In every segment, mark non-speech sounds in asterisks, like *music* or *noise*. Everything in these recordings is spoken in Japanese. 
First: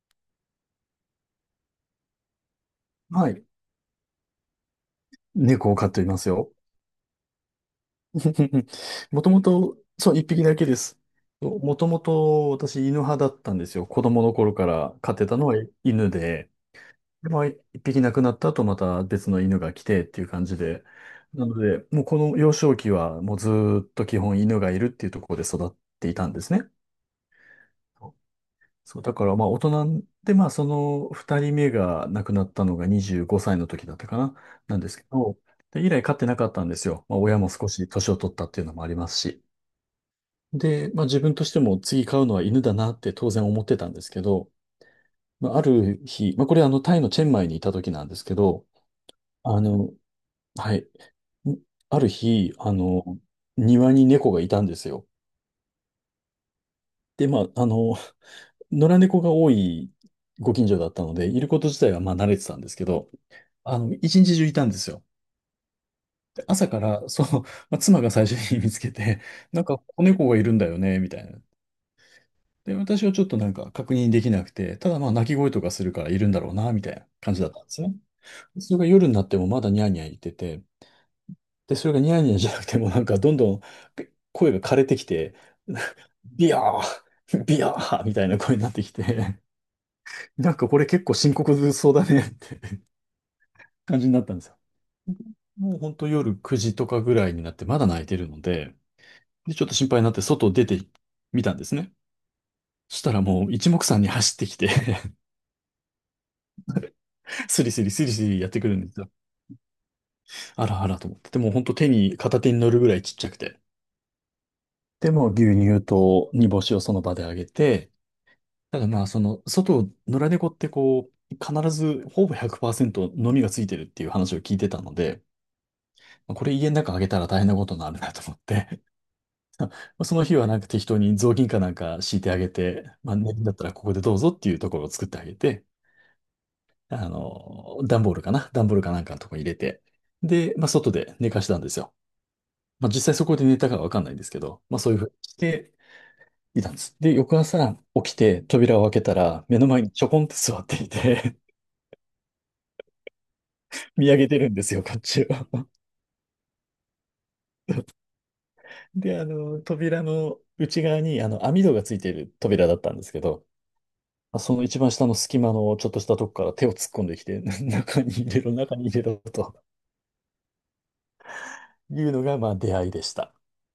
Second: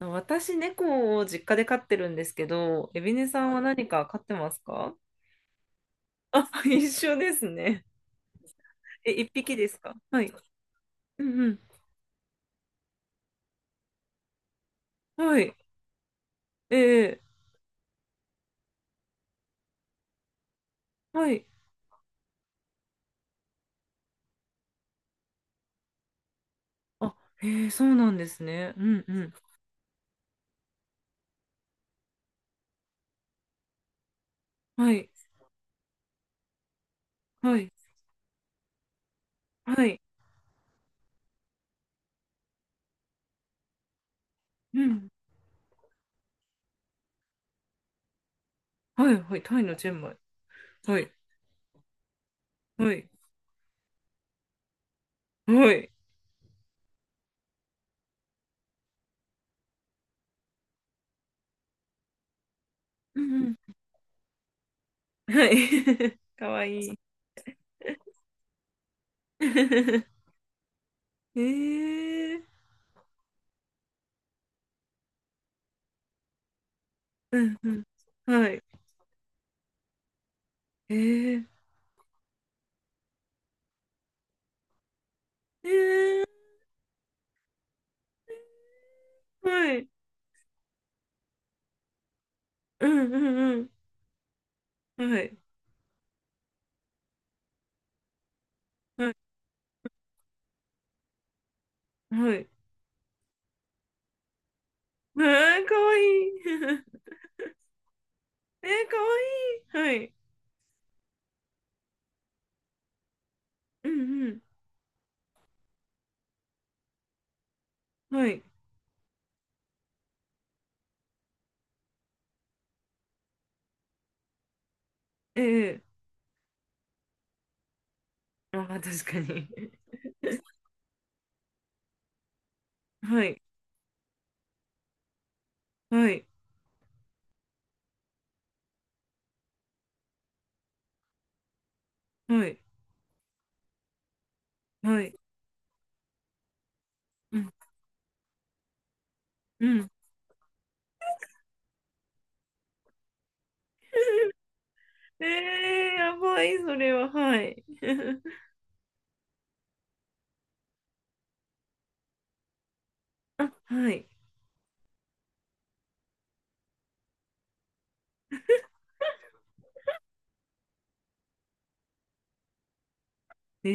私、猫を実家で飼ってるんですけど、エビネはさい。んは何か飼ってますか？猫を飼っていますあ、よ。*laughs* 一緒ですね。*laughs* え、もと一も匹ですと、か？そう、は一い。匹だけです。うんもともと私犬派だったんですよ。子供の頃から飼っうん。てたはのはい。犬で、ええ、で、まあ、一匹亡くなった後また別の犬が来てっていう感じで、はない。ので、もうこの幼少期はもうずーっと基本犬がいるっていうところで育っていたんですね。あ、ええ、そうなんですね。うそう、んだうかん。らまあ大人で、まあその二人目が亡くなったのが25歳の時だったかな、なんではすけい。ど、で、以来飼ってなかったんですよ。まあ親もは少い。し年を取ったっていうのもありますし。はい。で、まあ自分としても次飼うのは犬だなって当然思ってたんですけど、うん。まあある日、まあこれあのタイのチェンマイにいた時なんですけど、はい。はい。あタイのチの、ェンマイ。はい、はい。んある日、はい。庭に猫がいたんですよ。はい。で、まあ野良猫が多いご近所だったので、いること自体はまあ慣れてたんですけど、うんうん。一日中いたんですよ。はい。*laughs* で、かわ朝いかい。ら、そう、*laughs* まあ、妻が最初に見つけて、*laughs* なんか子 *laughs* 猫がいるんだよね、みたいな。ええ。で、私はちょっとなんか確認できなくて、ただまあ鳴き声とかするからいるんだろうな、みたいな感じうだっんたんでうすん。ね。はい。それが夜になってもまだニャーニャー言ってて、ええ。で、それがニャーニャーじゃなくてもなんかどんどん声が枯れてきて、え *laughs* え、ビヤー、*laughs* ビヤーみたいな声になってきて、はい。*laughs* なんかこれ結構深刻そうだねってうんうんうん。感じになったんですよ。はい。もうほんと夜9時とかぐらいになってまだ泣いてるので、はい。で、ちょっと心配になって外出てみたんですね。はい。そしたらもう一目散に走ってきて ああ、かわいい。*laughs* *laughs* スリスリスリスリやってえくるんー、でかすわよ。いい。はい。あらあらと思って。でも本当手に、片手に乗るぐらいちっちゃくて。うんうん。でもう牛乳と煮干しをその場であげて、はい。ただまあその、外野良猫ってこう、必ずほぼ100%飲みがついてるっていう話を聞いてたので、ええ。まあこれ家の中あげたら大変なことになるなと思っああー、て 確かに。*laughs* ま *laughs* あその日はなんか適当に雑巾かなんか敷いてあげて、まあ、は寝るい。んだったらここでどうぞっていうところを作ってあげて、はい。段ボールかなんかのとこに入れて、で、まあ、外で寝かしたんですよ。はい。まあ、実際そこで寝たかはわかんないんですけど、まあ、そういうはふうにい。していたんです。で、う翌ん。朝起きて扉を開けたら、目うの前ん。にちょこんって座っていて *laughs* 見上げてるんですよ、こっちえを。え、やばい、それは。はい。*laughs* で、扉の内側に、網戸がついている扉だったんですけど、あ、はい。まあその一番下の隙間のちょっとしたとこから手を突っ込んできて、*laughs* 中に入れろ、中に入れろというのが、まあ、出会いでした。え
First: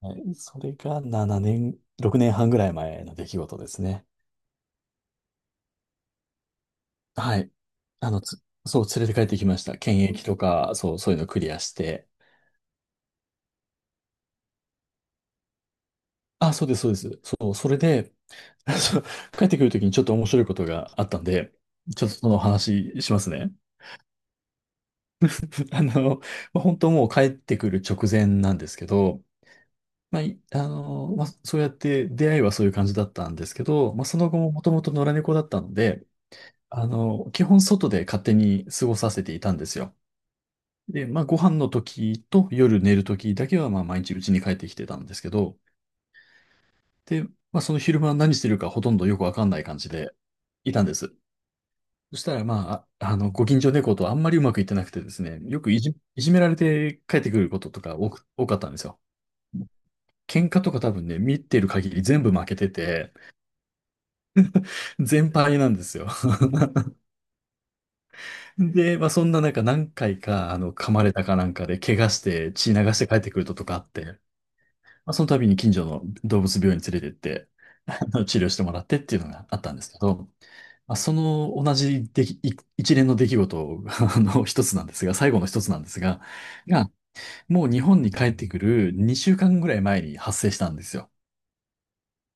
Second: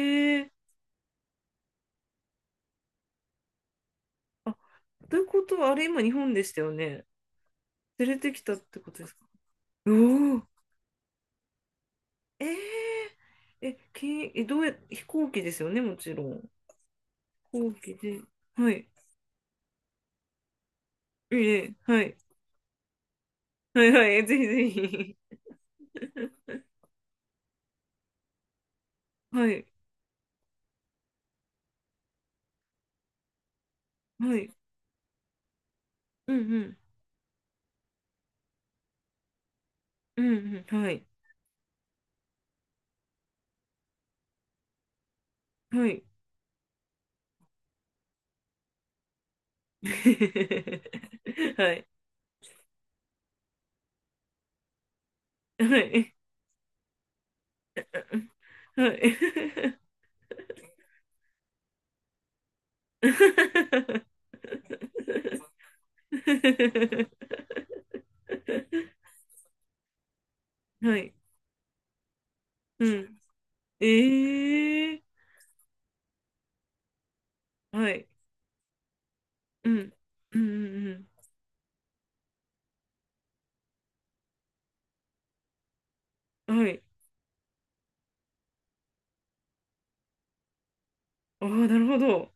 はい。それが7年、6年半ぐらい前の出来事ですね。あ、ということは、あれ、今、日本でしたよね。はい。連あれの、てつ、きたってそう、こと連ですれて帰か？ってきました。検疫とおお。か、そう、そういうのクリアして。ええ。え、け、え、どうや、飛行機ですよね、もちろん。あ、そうです、そうです。そう、飛そ行れ機で、で。は *laughs* い。そう帰ってくるときにちょっと面白いことがあったんで、ええ、はちょっい。とその話しますね。はいはい、ぜひぜひ。*laughs* あの、*laughs* まあ、本当もう帰ってくる直前なんですけど、はい、まあ、いあの、まあ、そうやって出会いはそういう感じだったんですけど、まあ、そのは後い、ももともと野良猫だったので、うんうん、基本外で勝手に過ごさせていたんですよ。うんうん、はで、い、まあ、ご飯の時と夜寝る時だけは、まあ、毎日家に帰ってきてたんですけど、はい。で、まあ、その昼間何してるかほとんどよくわかんない感じでいたんです。*laughs* はい、そしたら、まあ、ご近所猫とあんまりうまくいってなくてですね、よくはいじ、い、いじめられて帰ってくることとか多かったんですはよ。い。喧嘩とか多分ね、見てる限り全部負けてて、全敗なんですよ。で、まあ、そんな中何回か、噛はまれい、たかなんかで、怪我して血う流してん。帰ってくることとかあって、まええ。あ、その度に近所の動物病院に連れてって、ー、はい、治療してもらってっていうのがあっうたんですん、けど、うん、うまあ、ん、その同じでき、い一連の出来事あの一つなんですが、最後の一つなんですが、うん、はい。が、もう日本に帰ってくる2週間ぐらい前に発生したんですよ。ああ、なるほど。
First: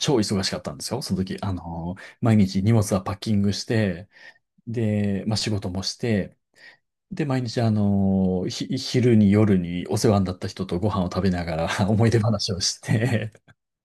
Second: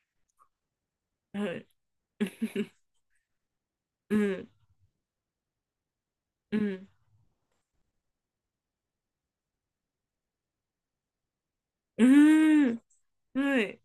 超忙しかったんですよ。その時、はい。毎日荷物はパッキングして、うん、で、まあ、仕事もして、うん、で、毎日、昼に夜にお世話になった人とご飯を食べながら *laughs* う思い出話をーしん、て はい。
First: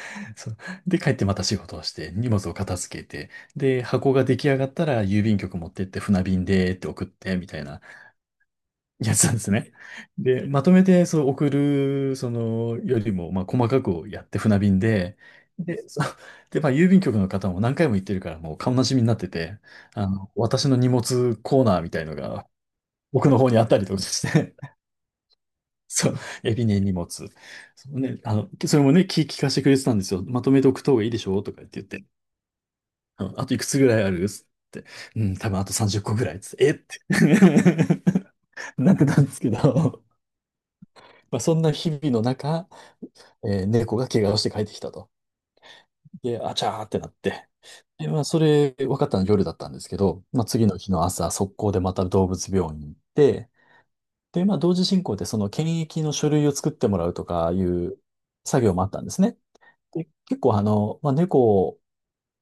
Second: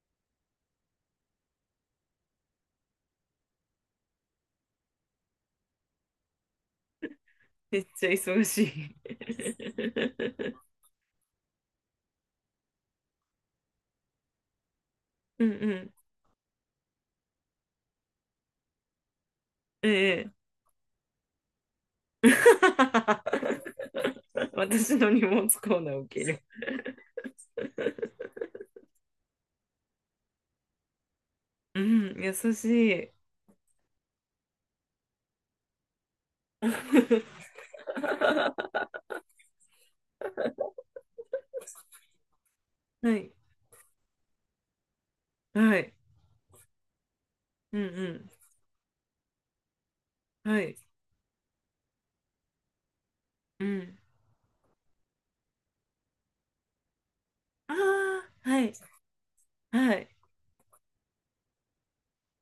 *laughs* そう、で、帰ってまた仕事をして、荷物を片付けて、で、箱が出来上がったら郵便局持ってって船便でって送って、みたいめなっちゃ忙しい。やつなんですね。で、*laughs* まとめて、そう、送る、その、よりも、まあ、細かくやって船便で、うん、うで、ん、そうで、まあ、郵便局の方も何回も行ってるから、もう顔なじみになってて、ええ。 私の荷物コーナーみたいのが、僕の方にあったりとかし *laughs* て私の荷物コーナーそう、受ける。エビね、荷物。そうね、あの、それもね、聞、聞かせてくれてたんですよ。まとめておくといいでしょうとか言っうて言って、ん、優しい。あのあといくつぐらいあるっつって、うん、多分あと30個ぐらいっつって、えって *laughs* はなってたんですけど、まあ、そんな日々の中、い。えー猫が怪我をして帰ってきたと。はい。で、あちゃーってなって。うで、まあ、んそれ分かったの夜だったんですけど、まあ、うん。は次い。の日の朝、速攻でまた動物病院に行って、うん。で、まあ、同時進行でその検疫の書類を作ってもらうとかいあうあ、は作い。業もあったんですね。はでい。結構あの、まあ、猫、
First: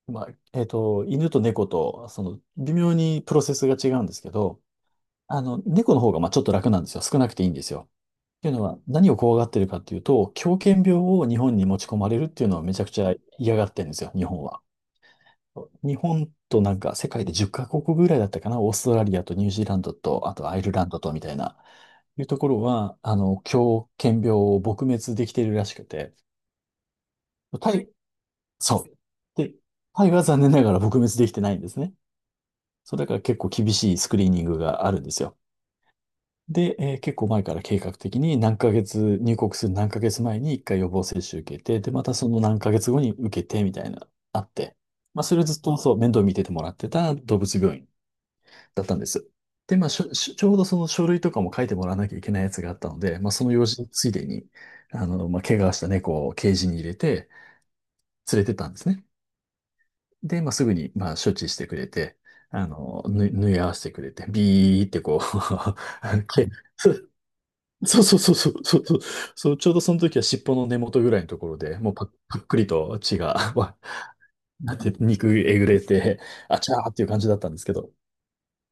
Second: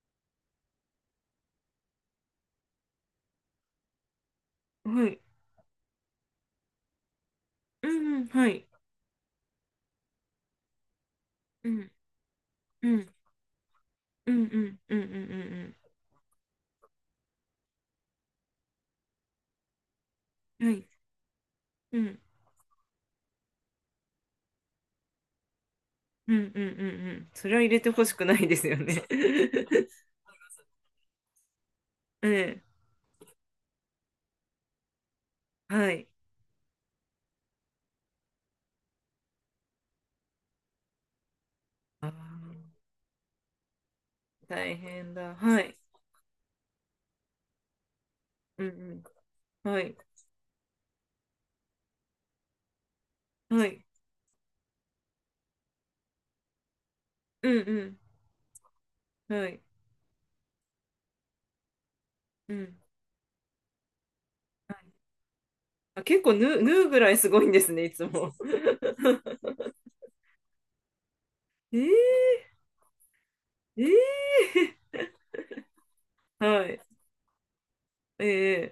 まあ、えっと、犬と猫と、その、微妙にプロセスが違うんですけど、はい。猫の方が、まあ、ちょっと楽なんですよ。少なくていいんですうよ。んうん。っはていうのい。は、何を怖がってるかっていうと、狂犬病を日本にう持ちん。込まれるっていうのをめちゃくうちん。ゃ嫌がってるんですよ、日うん本うは。んうんうんう日本となんか世界で10カ国ぐらいだったかな、オーストラリアとニュージーランドと、あとアイんうん。ルはラい。ンドとみたいな、うん。いうところは、狂犬病を撲滅できてるらしくて、うんうんうんうん。それは入タれイてほしくないですよそう。ね。で、*laughs* タイは残念ながら撲滅できてないんですね。ええ。そうだから結構厳しいスクリーニングがあるんですよ。はい。で、えー結構前から計画的に何ヶ月、入国する何ヶ月前に一回予防接種受けて、で、またその何ヶあ月後に受けてみたいな、あー、っ大て。変まあ、だ。それずはっとい。そう、面倒見ててもらってた動物病院うんだったんでうす。ん。で、はまあ、い。しょ、しょちょうどその書類とかも書いてもらわなきゃいけないやつがあったので、まあ、そのは用い。事ついでに、まあ、怪我した猫をケージに入れてうんうん。連れてったんですね。はい。で、まあ、すぐに、まあ、処置してくれて、うん。縫い合わせてくれて、ビーってこう。 あ、結 *laughs* 構け縫う、縫うぐらいすごいんですね、いそうつそうも。そうそうそうそう、*laughs* そうちょうどその時は尻尾の根元ぐらいのところえで、ー、もうパックリと血が、*laughs* わなんて、え肉えぐれて、ー、あはちゃい、ーっていう感じだったんですけど、え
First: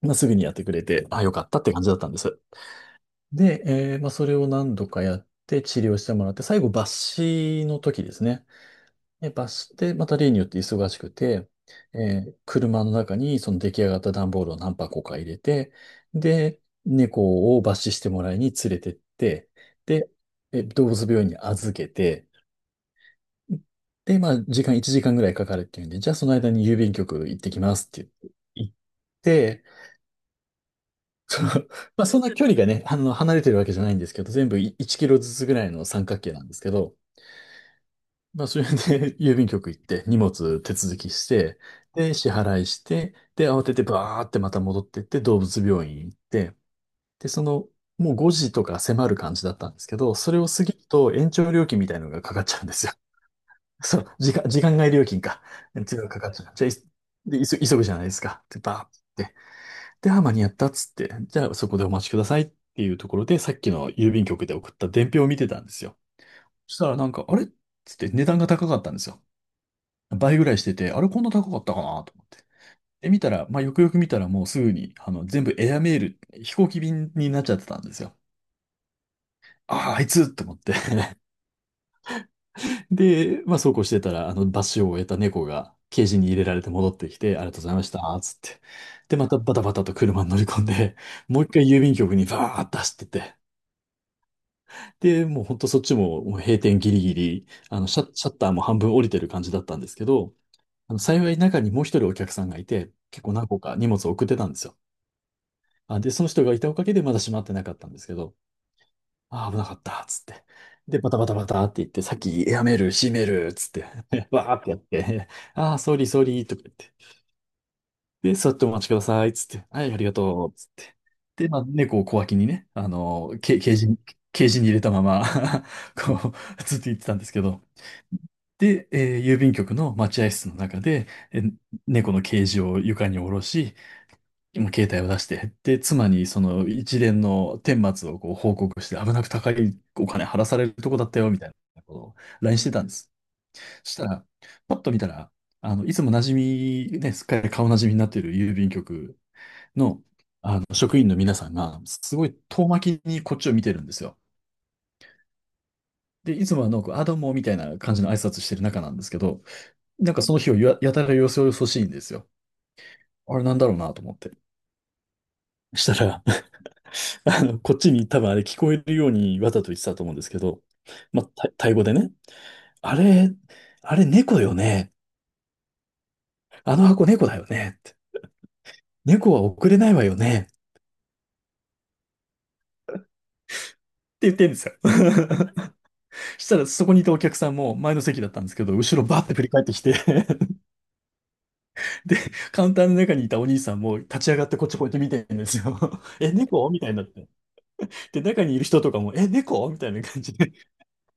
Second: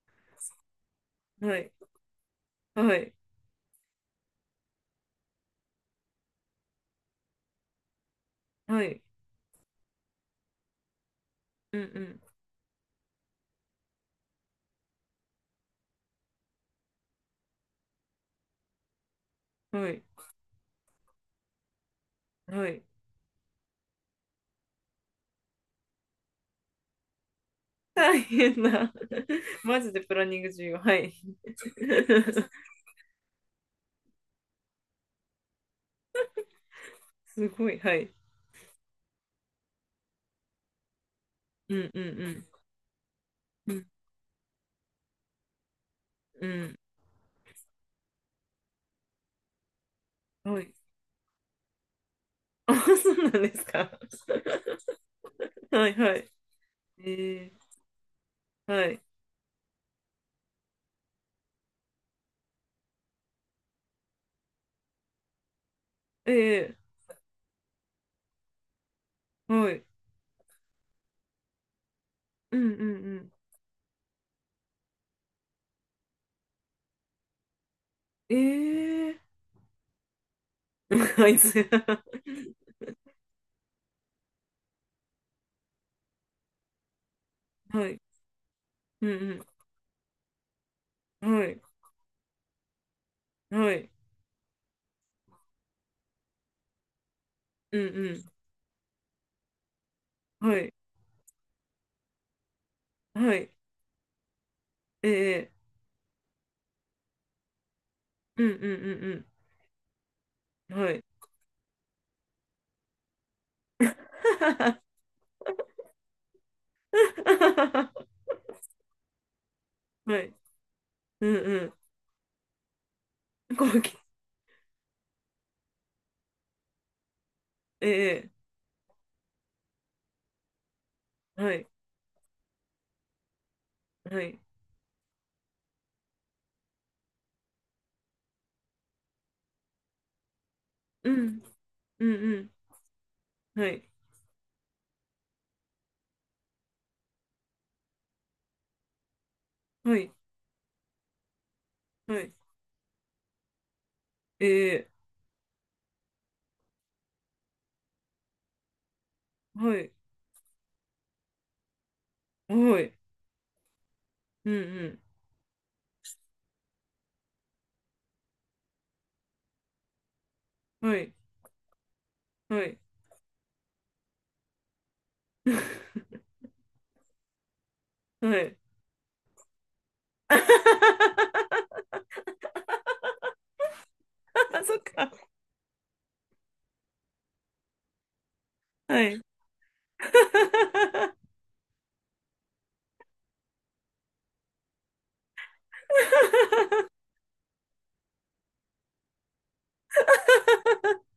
まあ、すぐにやってくれて、あ、よかー、っはたっい、て感じだったんです。はい、で、まあ、それを何度かやって治療してもらって、最後抜歯の時ですね。はい、で、バスで、また例によって忙しくて、うん車の中にその出来上がった段ボールを何箱か入れて、で、猫を罰視してもらいに連れてって、うん、はい、で、動物病院に預けて、はい。で、まあ、時間1時間ぐらいかかるっていうんで、じゃあその間に郵便局行ってきますって大言って変行っな。*laughs* て、マジでプランニング重要。はい。その、まあ、そんな距離が *laughs* ね、離れてるわけじゃないんですけど、全部1キロずつぐらいの三角形なんですけど、すごい、はい。まあ、それで *laughs* 郵便局行って荷物手続きして、うんうで、支ん払いして、で、慌うててん。バーってまた戻ってって動物病院行っうて、んで、その、もう5時とか迫る感じだったんですけど、それをうん。は過い。ぎると延長料金みたいなのがかかっちゃうんであ、すよ。そうなんです *laughs* か？そう、時 *laughs* 間外料金か。っはいていうのがはかかい。っちゃう。じゃあ、え急ぐじゃないですか。で、ー、バーはっい。て。で、あ、間に合ったっつって、じゃあそこでお待ちくださいっていうところで、さっきの郵便局で送った伝票を見てたんですよ。そえしたらなんか、あれっつって値段が高かったんですよ。ー、はい。倍ぐらいしてて、あれこんな高かったかなと思って。うんうんで、う見たん。ら、まあ、よくよく見たらもうすぐに、全部エアメール、飛行機便になっちゃってたんですよ。えー、ああ、あいつと思って。 *laughs* *laughs* あいつ。で、まあ、そうこうしてたら、罰を終えた猫が、ケージに入れられて戻ってきて、ありがとうございまはしい。た、つって。うんで、まうたん、バタバタと車に乗り込んで、もはう一い、回郵便局にバーッと走ってて。はい、で、もうほんとそっちも、もう閉店ギリギリ、うシャんッターも半分降りてる感じだったんですけど、うん、はい、幸い中にもう一人お客さんがいて、結構は何い、個か荷物を送ってたんですよ。ええ、あ、で、その人がいたおかげでまだ閉まってなかったんですけど、うんうんあー、危なかった、つって。うんうん、はで、い。バタバタバタって言って、さっきやめる、閉める、つって、*laughs* わーってやって、*laughs* あー、ソーリー、ソーリー、とか言って。*laughs* で、座ってお待ちください、つって。はい、ありがはい、とう、つって。うんで、まあ、う猫を小脇にね、ん、こうき、ケージに入れたまま *laughs* こう、ずっと言ってたんですけど。えで、郵便局の待合室の中で、え、はい、猫のケージを床に下ろし、はい、もう携帯を出して、で、妻にその一連の顛末をこう報告して、危なく高いお金払わされるとこだうったよ、みん、たいなことうんを うん、LINE してたんです。はい、そしたら、パッと見たら、あの、いつも馴染み、ね、すっかり顔馴染みになっている郵便局はの、い、職員の皆さんが、すはごい、い遠巻きにこっちを見てるんですよ。ええ、で、いつもはなんか、あ、どうも、みたいな感じの挨拶してる中なんですけど、はい、なんかその日をややたらよそよそしいんですよ。はい、あれなんだろうなと思って。うんうしたら、こっちに多分あれ聞こえるようにわざと言ってたと思うんですけど、ん、はい、まあ、タイ語でね、はい、あれ、あれ猫よね。*laughs* あの箱猫だよね。ってはい。猫は送れないわよね。っ *laughs* て言ってんですよ。そっか、*laughs* したらそこにいたお客さんも前の席だったんですけど、後はろバい。ーって振り返ってきて。 *laughs* *laughs* で、カウンターの中にいたお兄さんも立ち上がってこっちこうやって見てるんですよ。*laughs* え、猫みたいになって。で、中にいる人とかも、え、猫みたいな感じで、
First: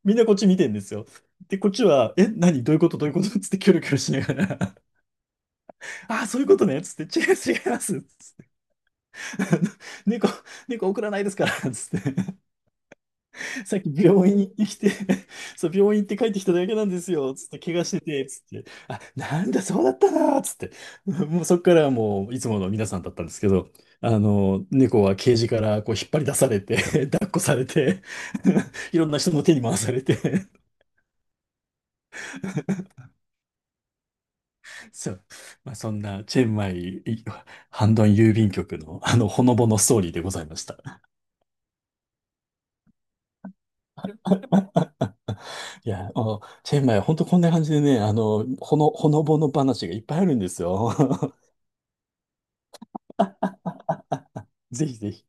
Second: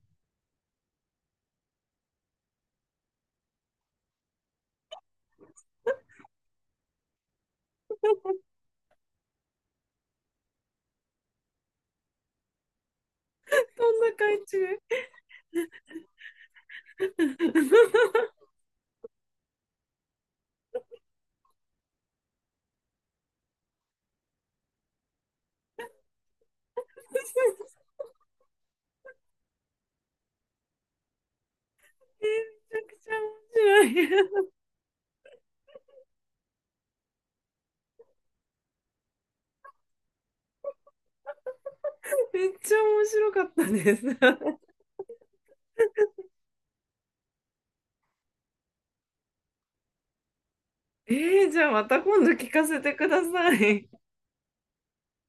みんなこっち見てんですよ。で、こっちは、え、何どういうことどういうことつってキョロキョロしながら、ああ、そういうことね、つって、違います違います。つって *laughs* 猫、猫送らないですから、つって。そさっきんな病感院にじ。来てきて、そう、病院行って帰ってきただけなんですよ、つって、怪我してて、つ *laughs* って。あ、なんだ、そうだったな、つって。もうそっからはもう、いつもの皆さんだったんですけど、猫はケージからこう引っ張り出されて、*laughs* 抱っこされて、*laughs* いろんな人の手に回されて、えー、めちゃくちゃ面白い。そう。まあ、そんな、チェンマイ、いハンドン郵便局の、ほのぼのストーリーでございました。*laughs* めっちゃ面白かったです。いや、チェンマイ、ほんとこんな感じでね、ほのぼの話がいっぱいあるんですよ。*laughs* *laughs* えー、じゃあまた今度聞かせてください。ぜひぜひ。